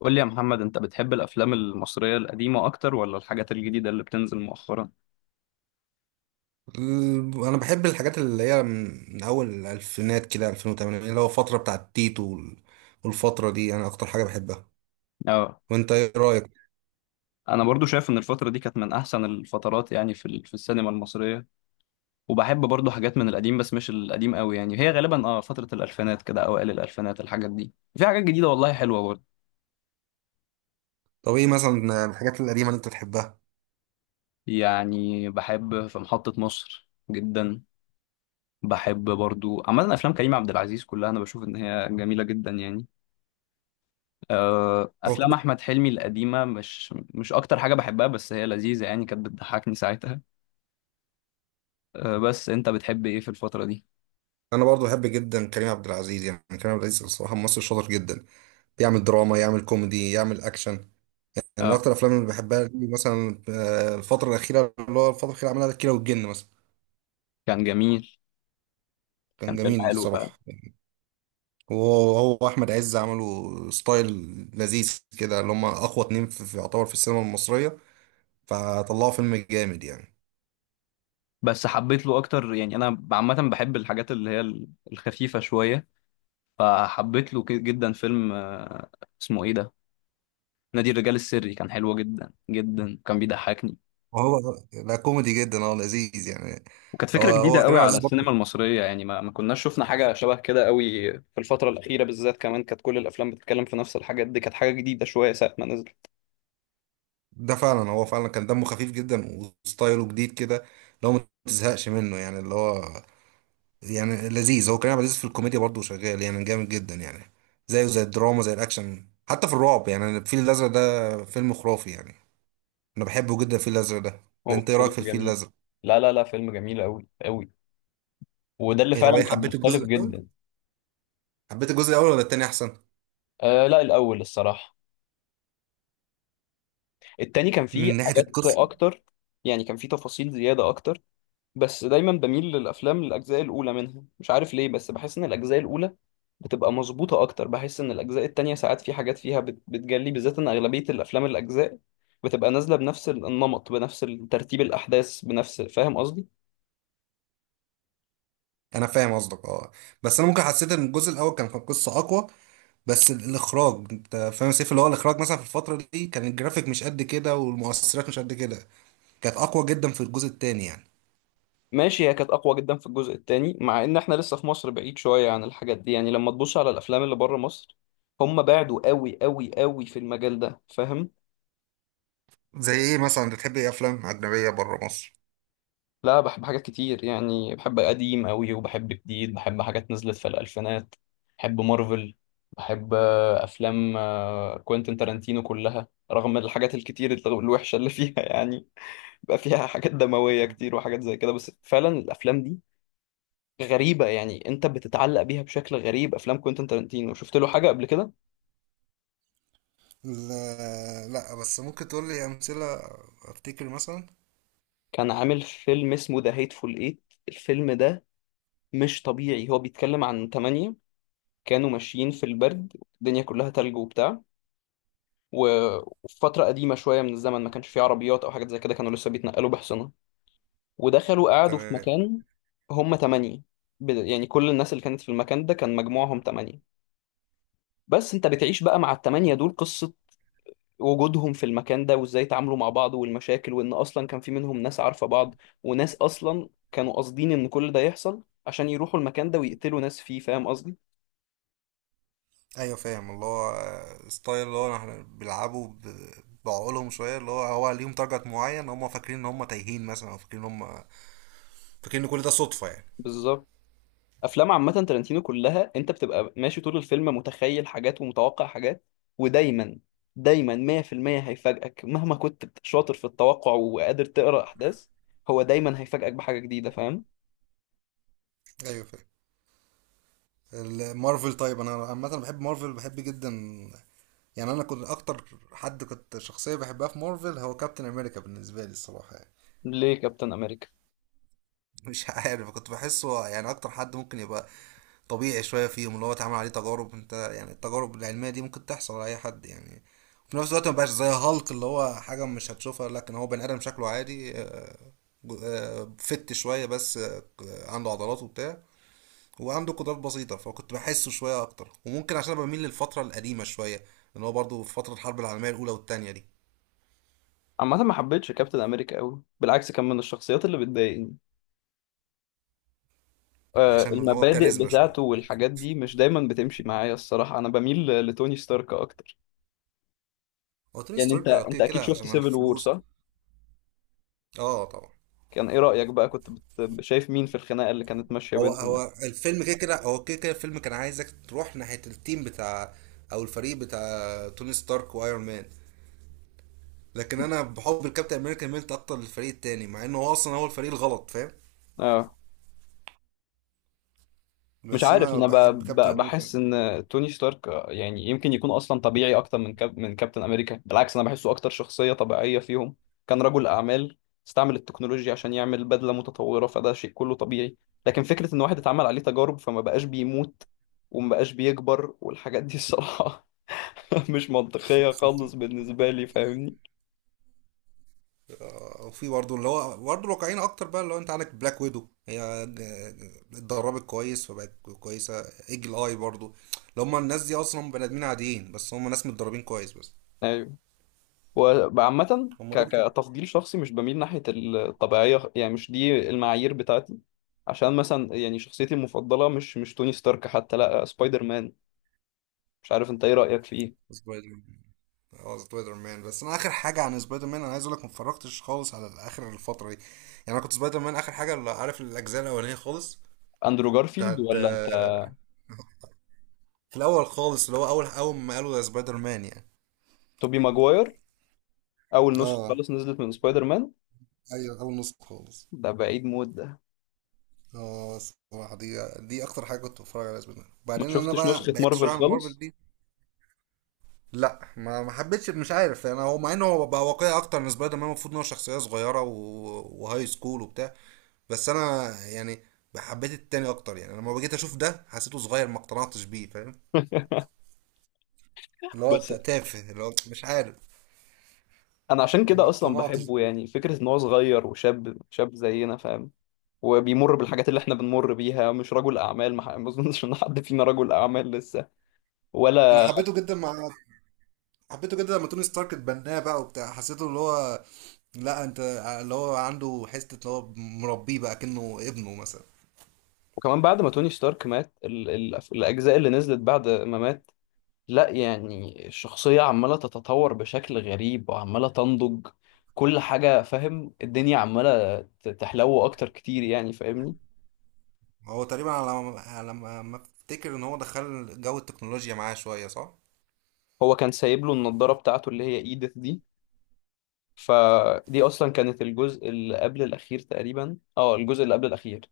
قول لي يا محمد، انت بتحب الافلام المصريه القديمه اكتر ولا الحاجات الجديده اللي بتنزل مؤخرا؟ انا بحب الحاجات اللي هي من اول الالفينات كده 2008، اللي هو الفتره بتاعت تيتو والفتره دي انا اكتر حاجه بحبها. اه. وانت ايه رايك؟ انا برضو شايف ان الفتره دي كانت من احسن الفترات يعني في السينما المصريه. وبحب برضو حاجات من القديم بس مش القديم قوي، يعني هي غالبا فتره الالفينات كده، اوائل الالفينات. الحاجات دي في حاجات جديده والله حلوه برضو. طب ايه مثلا الحاجات القديمه اللي انت تحبها؟ يعني بحب في محطه مصر جدا. بحب برضو عامه افلام كريم عبد العزيز كلها، انا بشوف ان هي جميله جدا يعني. هو افلام كده. احمد حلمي القديمه مش اكتر حاجه بحبها بس هي لذيذه يعني، كانت بتضحكني ساعتها. بس انت بتحب ايه في الفتره دي؟ انا برضو بحب جدا كريم عبد العزيز، يعني كريم عبد العزيز الصراحه ممثل شاطر جدا. يعمل دراما، يعمل كوميدي، يعمل اكشن. يعني من اه، اكتر الافلام اللي بحبها ليه مثلا الفتره الاخيره اللي هو الفتره الاخيره عملها الكيرة والجن مثلا. كان جميل. كان كان فيلم جميل حلو فعلا. الصراحه. وهو احمد عز عملوا ستايل لذيذ كده، اللي هم اقوى اتنين في يعتبر في السينما المصريه، فطلعوا فيلم جامد يعني. بس حبيت له اكتر يعني، انا عامه بحب الحاجات اللي هي الخفيفه شويه. فحبيت له جدا فيلم اسمه ايه ده؟ نادي الرجال السري كان حلو جدا جدا، كان بيضحكني. وهو لا، كوميدي جدا، هو لذيذ يعني. وكانت هو فكرة جديدة هو كريم قوي عبد على العزيز السينما برضه المصرية، يعني ما كناش شفنا حاجة شبه كده قوي في الفترة الأخيرة، بالذات كمان كانت كل الأفلام بتتكلم في نفس الحاجات دي. كانت حاجة جديدة شوية ساعة ما نزل. ده فعلا، هو فعلا كان دمه خفيف جدا وستايله جديد كده، اللي هو ما تزهقش منه يعني. اللي هو يعني لذيذ. هو كريم عبد العزيز في الكوميديا برضه شغال يعني جامد جدا يعني. زيه زي الدراما، زي الاكشن، حتى في الرعب يعني الفيل الازرق ده فيلم خرافي يعني. انا بحبه جدا الفيل الازرق ده. هو انت ايه رايك فيلم في الفيل جميل. الازرق؟ لا لا لا، فيلم جميل قوي قوي. وده اللي ايه، طب فعلا ايه، كان حبيت مختلف الجزء الاول، جدا. حبيت الجزء الاول ولا التاني احسن؟ آه لا، الأول الصراحة. التاني كان فيه من ناحيه حاجات القصه. أكتر، يعني كان فيه تفاصيل زيادة أكتر. بس دايما بميل للافلام الاجزاء الاولى منها، مش عارف ليه، بس بحس ان الاجزاء الاولى بتبقى مظبوطه اكتر. بحس ان الاجزاء التانية ساعات في حاجات فيها بتجلي، بالذات ان اغلبيه الافلام الاجزاء بتبقى نازله بنفس النمط، بنفس ترتيب الاحداث، بنفس. فاهم قصدي؟ انا فاهم قصدك، اه. بس انا ممكن حسيت ان الجزء الاول كان قصه اقوى. بس الاخراج، انت فاهم سيف، اللي هو الاخراج مثلا في الفتره دي كان الجرافيك مش قد كده والمؤثرات مش قد كده، كانت اقوى جدا في الجزء التاني يعني. ماشي، هي كانت اقوى جدا في الجزء التاني، مع ان احنا لسه في مصر بعيد شويه عن الحاجات دي، يعني لما تبص على الافلام اللي بره مصر هم بعدوا قوي قوي قوي في المجال ده، فاهم؟ زي ايه مثلا؟ بتحب ايه افلام اجنبيه بره مصر؟ لا، بحب حاجات كتير يعني، بحب قديم قوي وبحب جديد، بحب حاجات نزلت في الألفينات. بحب مارفل. بحب أفلام كوينتين تارانتينو كلها، رغم الحاجات الكتير الوحشة اللي فيها يعني. بقى فيها حاجات دموية كتير وحاجات زي كده، بس فعلا الأفلام دي غريبة يعني، أنت بتتعلق بيها بشكل غريب. أفلام كوينتين تارانتينو، شفت له حاجة قبل كده؟ لا لا، بس ممكن تقول لي امثله. افتكر مثلا. كان عامل فيلم اسمه ذا هيتفول إيت. الفيلم ده مش طبيعي. هو بيتكلم عن تمانية كانوا ماشيين في البرد، الدنيا كلها تلج وبتاع، و- وفي فترة قديمة شوية من الزمن ما كانش فيه عربيات أو حاجات زي كده، كانوا لسه بيتنقلوا بحصنة، ودخلوا قعدوا في تمام. مكان. هم تمانية، يعني كل الناس اللي كانت في المكان ده كان مجموعهم تمانية. بس أنت بتعيش بقى مع التمانية دول، قصة وجودهم في المكان ده وإزاي تعاملوا مع بعض والمشاكل، وإن أصلا كان في منهم ناس عارفة بعض، وناس أصلا كانوا قاصدين إن كل ده يحصل عشان يروحوا المكان ده ويقتلوا ناس فيه. فاهم قصدي؟ ايوه فاهم، اللي هو ستايل، اللي هو احنا بيلعبوا بعقولهم شويه. اللي هو، هو ليهم تارجت معين، هم فاكرين ان هم تايهين مثلا، او فاكرين ان هم فاكرين ان كل ده صدفه يعني. بالظبط. افلام عامه تارانتينو كلها، انت بتبقى ماشي طول الفيلم متخيل حاجات ومتوقع حاجات، ودايما دايما 100% هيفاجئك، مهما كنت شاطر في التوقع وقادر تقرا احداث، هو دايما هيفاجئك بحاجه جديده، فاهم؟ ايوه فاهم. المارفل طيب، انا عامه بحب مارفل، بحب جدا يعني. انا كنت اكتر حد، كنت شخصيه بحبها في مارفل هو كابتن امريكا بالنسبه لي الصراحه يعني. ليه كابتن امريكا؟ مش عارف، كنت بحسه يعني اكتر حد ممكن يبقى طبيعي شويه فيهم، اللي هو اتعمل عليه تجارب. انت يعني التجارب العلميه دي ممكن تحصل على اي حد يعني. وفي نفس الوقت ما بقاش زي هالك اللي هو حاجه مش هتشوفها، لكن هو بني ادم شكله عادي، فت شويه بس، عنده عضلات وبتاع، وعنده قدرات بسيطه. فكنت بحسه شويه اكتر، وممكن عشان أنا بميل للفتره القديمه شويه، اللي هو برضه في فتره الحرب العالميه الاولى والتانيه دي. عامه ما حبيتش كابتن امريكا قوي، بالعكس كان من الشخصيات اللي بتضايقني. عشان هو المبادئ كاريزما شويه. بتاعته والحاجات دي مش دايما بتمشي معايا الصراحه، انا بميل لتوني ستارك اكتر. هو توني يعني انت ستارك انت كده اكيد كده شفت عشان سيفل وور، الفلوس. صح؟ اه طبعا. كان ايه رايك بقى، كنت شايف مين في الخناقه اللي كانت ماشيه هو بينهم؟ هو الفيلم كده كده، هو كده كده الفيلم كان عايزك تروح ناحية التيم بتاع، او الفريق بتاع توني ستارك وايرون مان. لكن انا بحب الكابتن امريكا، ميلت اكتر للفريق التاني، مع انه هو اصلا هو الفريق الغلط فاهم. اه. مش بس عارف، انا انا بحب كابتن امريكا. بحس ان توني ستارك يعني يمكن يكون اصلا طبيعي اكتر من من كابتن امريكا. بالعكس انا بحسه اكتر شخصية طبيعية فيهم. كان رجل اعمال، استعمل التكنولوجيا عشان يعمل بدلة متطورة، فده شيء كله طبيعي. لكن فكرة ان واحد اتعمل عليه تجارب فما بقاش بيموت وما بقاش بيكبر والحاجات دي الصراحة مش منطقية خالص بالنسبة لي، فاهمني؟ وفي برضه اللي هو برضه الواقعيين اكتر بقى، اللي هو انت عندك بلاك ويدو، اتدربت كويس فبقت كويسة. ايجل اي برضه، اللي هم الناس دي اصلا بني ادمين عاديين، بس هم ناس متدربين كويس بس. ايوه. وعامة هم ك- دول. كتفضيل شخصي مش بميل ناحية الطبيعية، يعني مش دي المعايير بتاعتي. عشان مثلا يعني شخصيتي المفضلة مش توني ستارك، حتى لا سبايدر مان. مش عارف انت ايه رأيك في ايه؟ سبايدر، اه سبايدر مان. بس انا اخر حاجه عن سبايدر مان، انا عايز اقول لك ما اتفرجتش خالص على اخر الفتره دي. يعني انا كنت سبايدر مان اخر حاجه اللي عارف، الاجزاء الاولانيه خالص اندرو جارفيلد بتاعت ولا انت؟ في الاول خالص، اللي هو اول ما قالوا ده سبايدر مان يعني. توبي ماجواير. اول نسخة اه. خالص نزلت من سبايدر مان، ايوه، اول نص خالص. ده بعيد موت ده. اه الصراحه دي اكتر حاجه كنت بتفرج عليها سبايدر مان. ما وبعدين انا شفتش بقى نسخة بعدت مارفل شويه عن مارفل خالص. دي. لا، ما حبيتش، مش عارف. انا هو مع انه هو بقى واقعي اكتر من سبايدر مان، المفروض ان هو شخصيه صغيره وهاي سكول وبتاع. بس انا يعني حبيت التاني اكتر يعني. لما جيت اشوف ده حسيته صغير، ما اقتنعتش بيه فاهم. اللي هو بس انت تافه، اللي هو مش عارف. انا عشان ما كده اصلا اقتنعتش بحبه، بيه. يعني فكرة ان هو صغير وشاب شاب زينا، فاهم؟ وبيمر بالحاجات اللي احنا بنمر بيها، مش رجل اعمال. ما اظنش ان حد فينا رجل اعمال لسه انا ولا. حبيته جدا مع حبيته جدا لما توني ستارك اتبناه بقى وبتاع، حسيته اللي هو، لا انت، اللي هو عنده حته اللي هو مربيه بقى كأنه ابنه مثلا. وكمان بعد ما توني ستارك مات الاجزاء اللي نزلت بعد ما مات، لا يعني الشخصية عمالة تتطور بشكل غريب وعمالة تنضج كل حاجة. فاهم؟ الدنيا عمالة تحلو اكتر كتير يعني، فاهمني؟ هو تقريبا على ما، على ما افتكر ان هو دخل جو التكنولوجيا معاه شويه صح. هو كان سايب له النضارة بتاعته اللي هي ايدث دي، فدي اصلا كانت الجزء اللي قبل الاخير تقريبا، الجزء اللي قبل الاخير.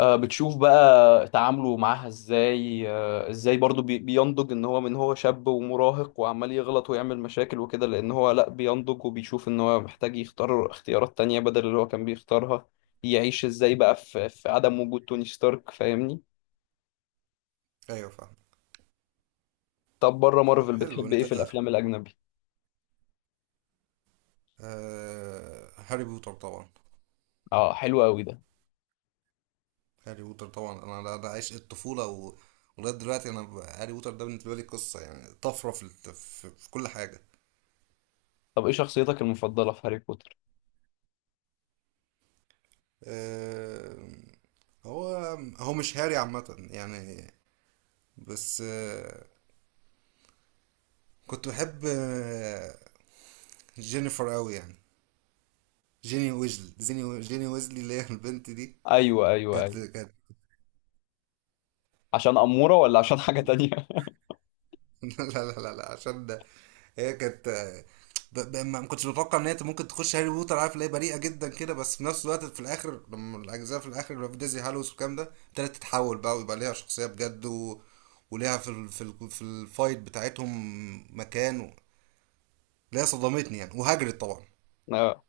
بتشوف بقى تعامله معاها ازاي، ازاي برضو بينضج ان هو من هو شاب ومراهق وعمال يغلط ويعمل مشاكل وكده، لان هو لا بينضج وبيشوف ان هو محتاج يختار اختيارات تانية بدل اللي هو كان بيختارها. يعيش ازاي بقى في عدم وجود توني ستارك، فاهمني؟ ايوه فاهم. طب بره طب مارفل حلو. بتحب انت ايه في الافلام الاجنبي؟ آه هاري بوتر طبعا. اه، حلو قوي ده. هاري بوتر طبعا، انا ده عشق الطفوله ولغايه دلوقتي انا هاري بوتر ده بالنسبه لي قصه يعني طفره في، في كل حاجه. طب ايه شخصيتك المفضلة في هاري بوتر؟ آه، هو مش هاري عامه يعني. بس آه، كنت بحب آه جينيفر قوي يعني، جيني ويزلي، جيني ويزلي اللي هي البنت دي. ايوه ايوه كانت ايوه. كانت عشان أمورة ولا عشان حاجة تانية؟ لا لا لا لا، عشان ده هي كانت، ما كنتش متوقع ان هي ممكن تخش هاري بوتر، عارف، اللي هي بريئه جدا كده. بس في نفس الوقت في الاخر، لما الاجزاء في الاخر اللي هو في ديزي هالوس والكلام ده، ابتدت تتحول بقى ويبقى ليها شخصيه بجد، وليها في الفايت بتاعتهم مكان اللي هي صدمتني يعني. وهاجرد طبعا، اه.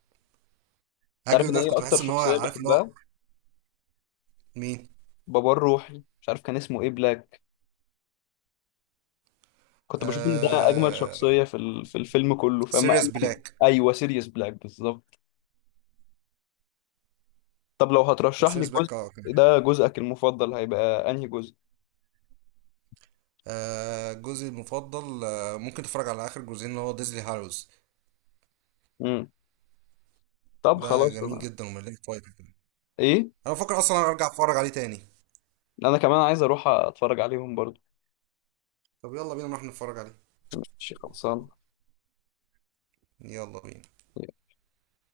تعرف هاجرد ان ده ايه كنت اكتر بحس ان هو شخصية عارف اللي هو. بحبها؟ مين؟ بابا الروحي، مش عارف كان اسمه ايه، بلاك. كنت بشوف ان ده اجمل آه... شخصيه في الفيلم كله فاما. سيريس بلاك. ايوه سيريوس بلاك بالظبط. طب لو هترشح لي سيريس جزء، بلاك اه ده جزءك المفضل، هيبقى انهي جزء؟ جزء المفضل، ممكن تتفرج على اخر جزئين اللي هو ديزلي هالوز. امم. طب ده خلاص جميل انا. جدا ومليان فايدة كمان. ايه؟ انا بفكر اصلا ارجع اتفرج عليه تاني. انا كمان عايز اروح اتفرج عليهم برضو. طب يلا بينا نروح نتفرج عليه. ماشي، خلصان. يلا بينا.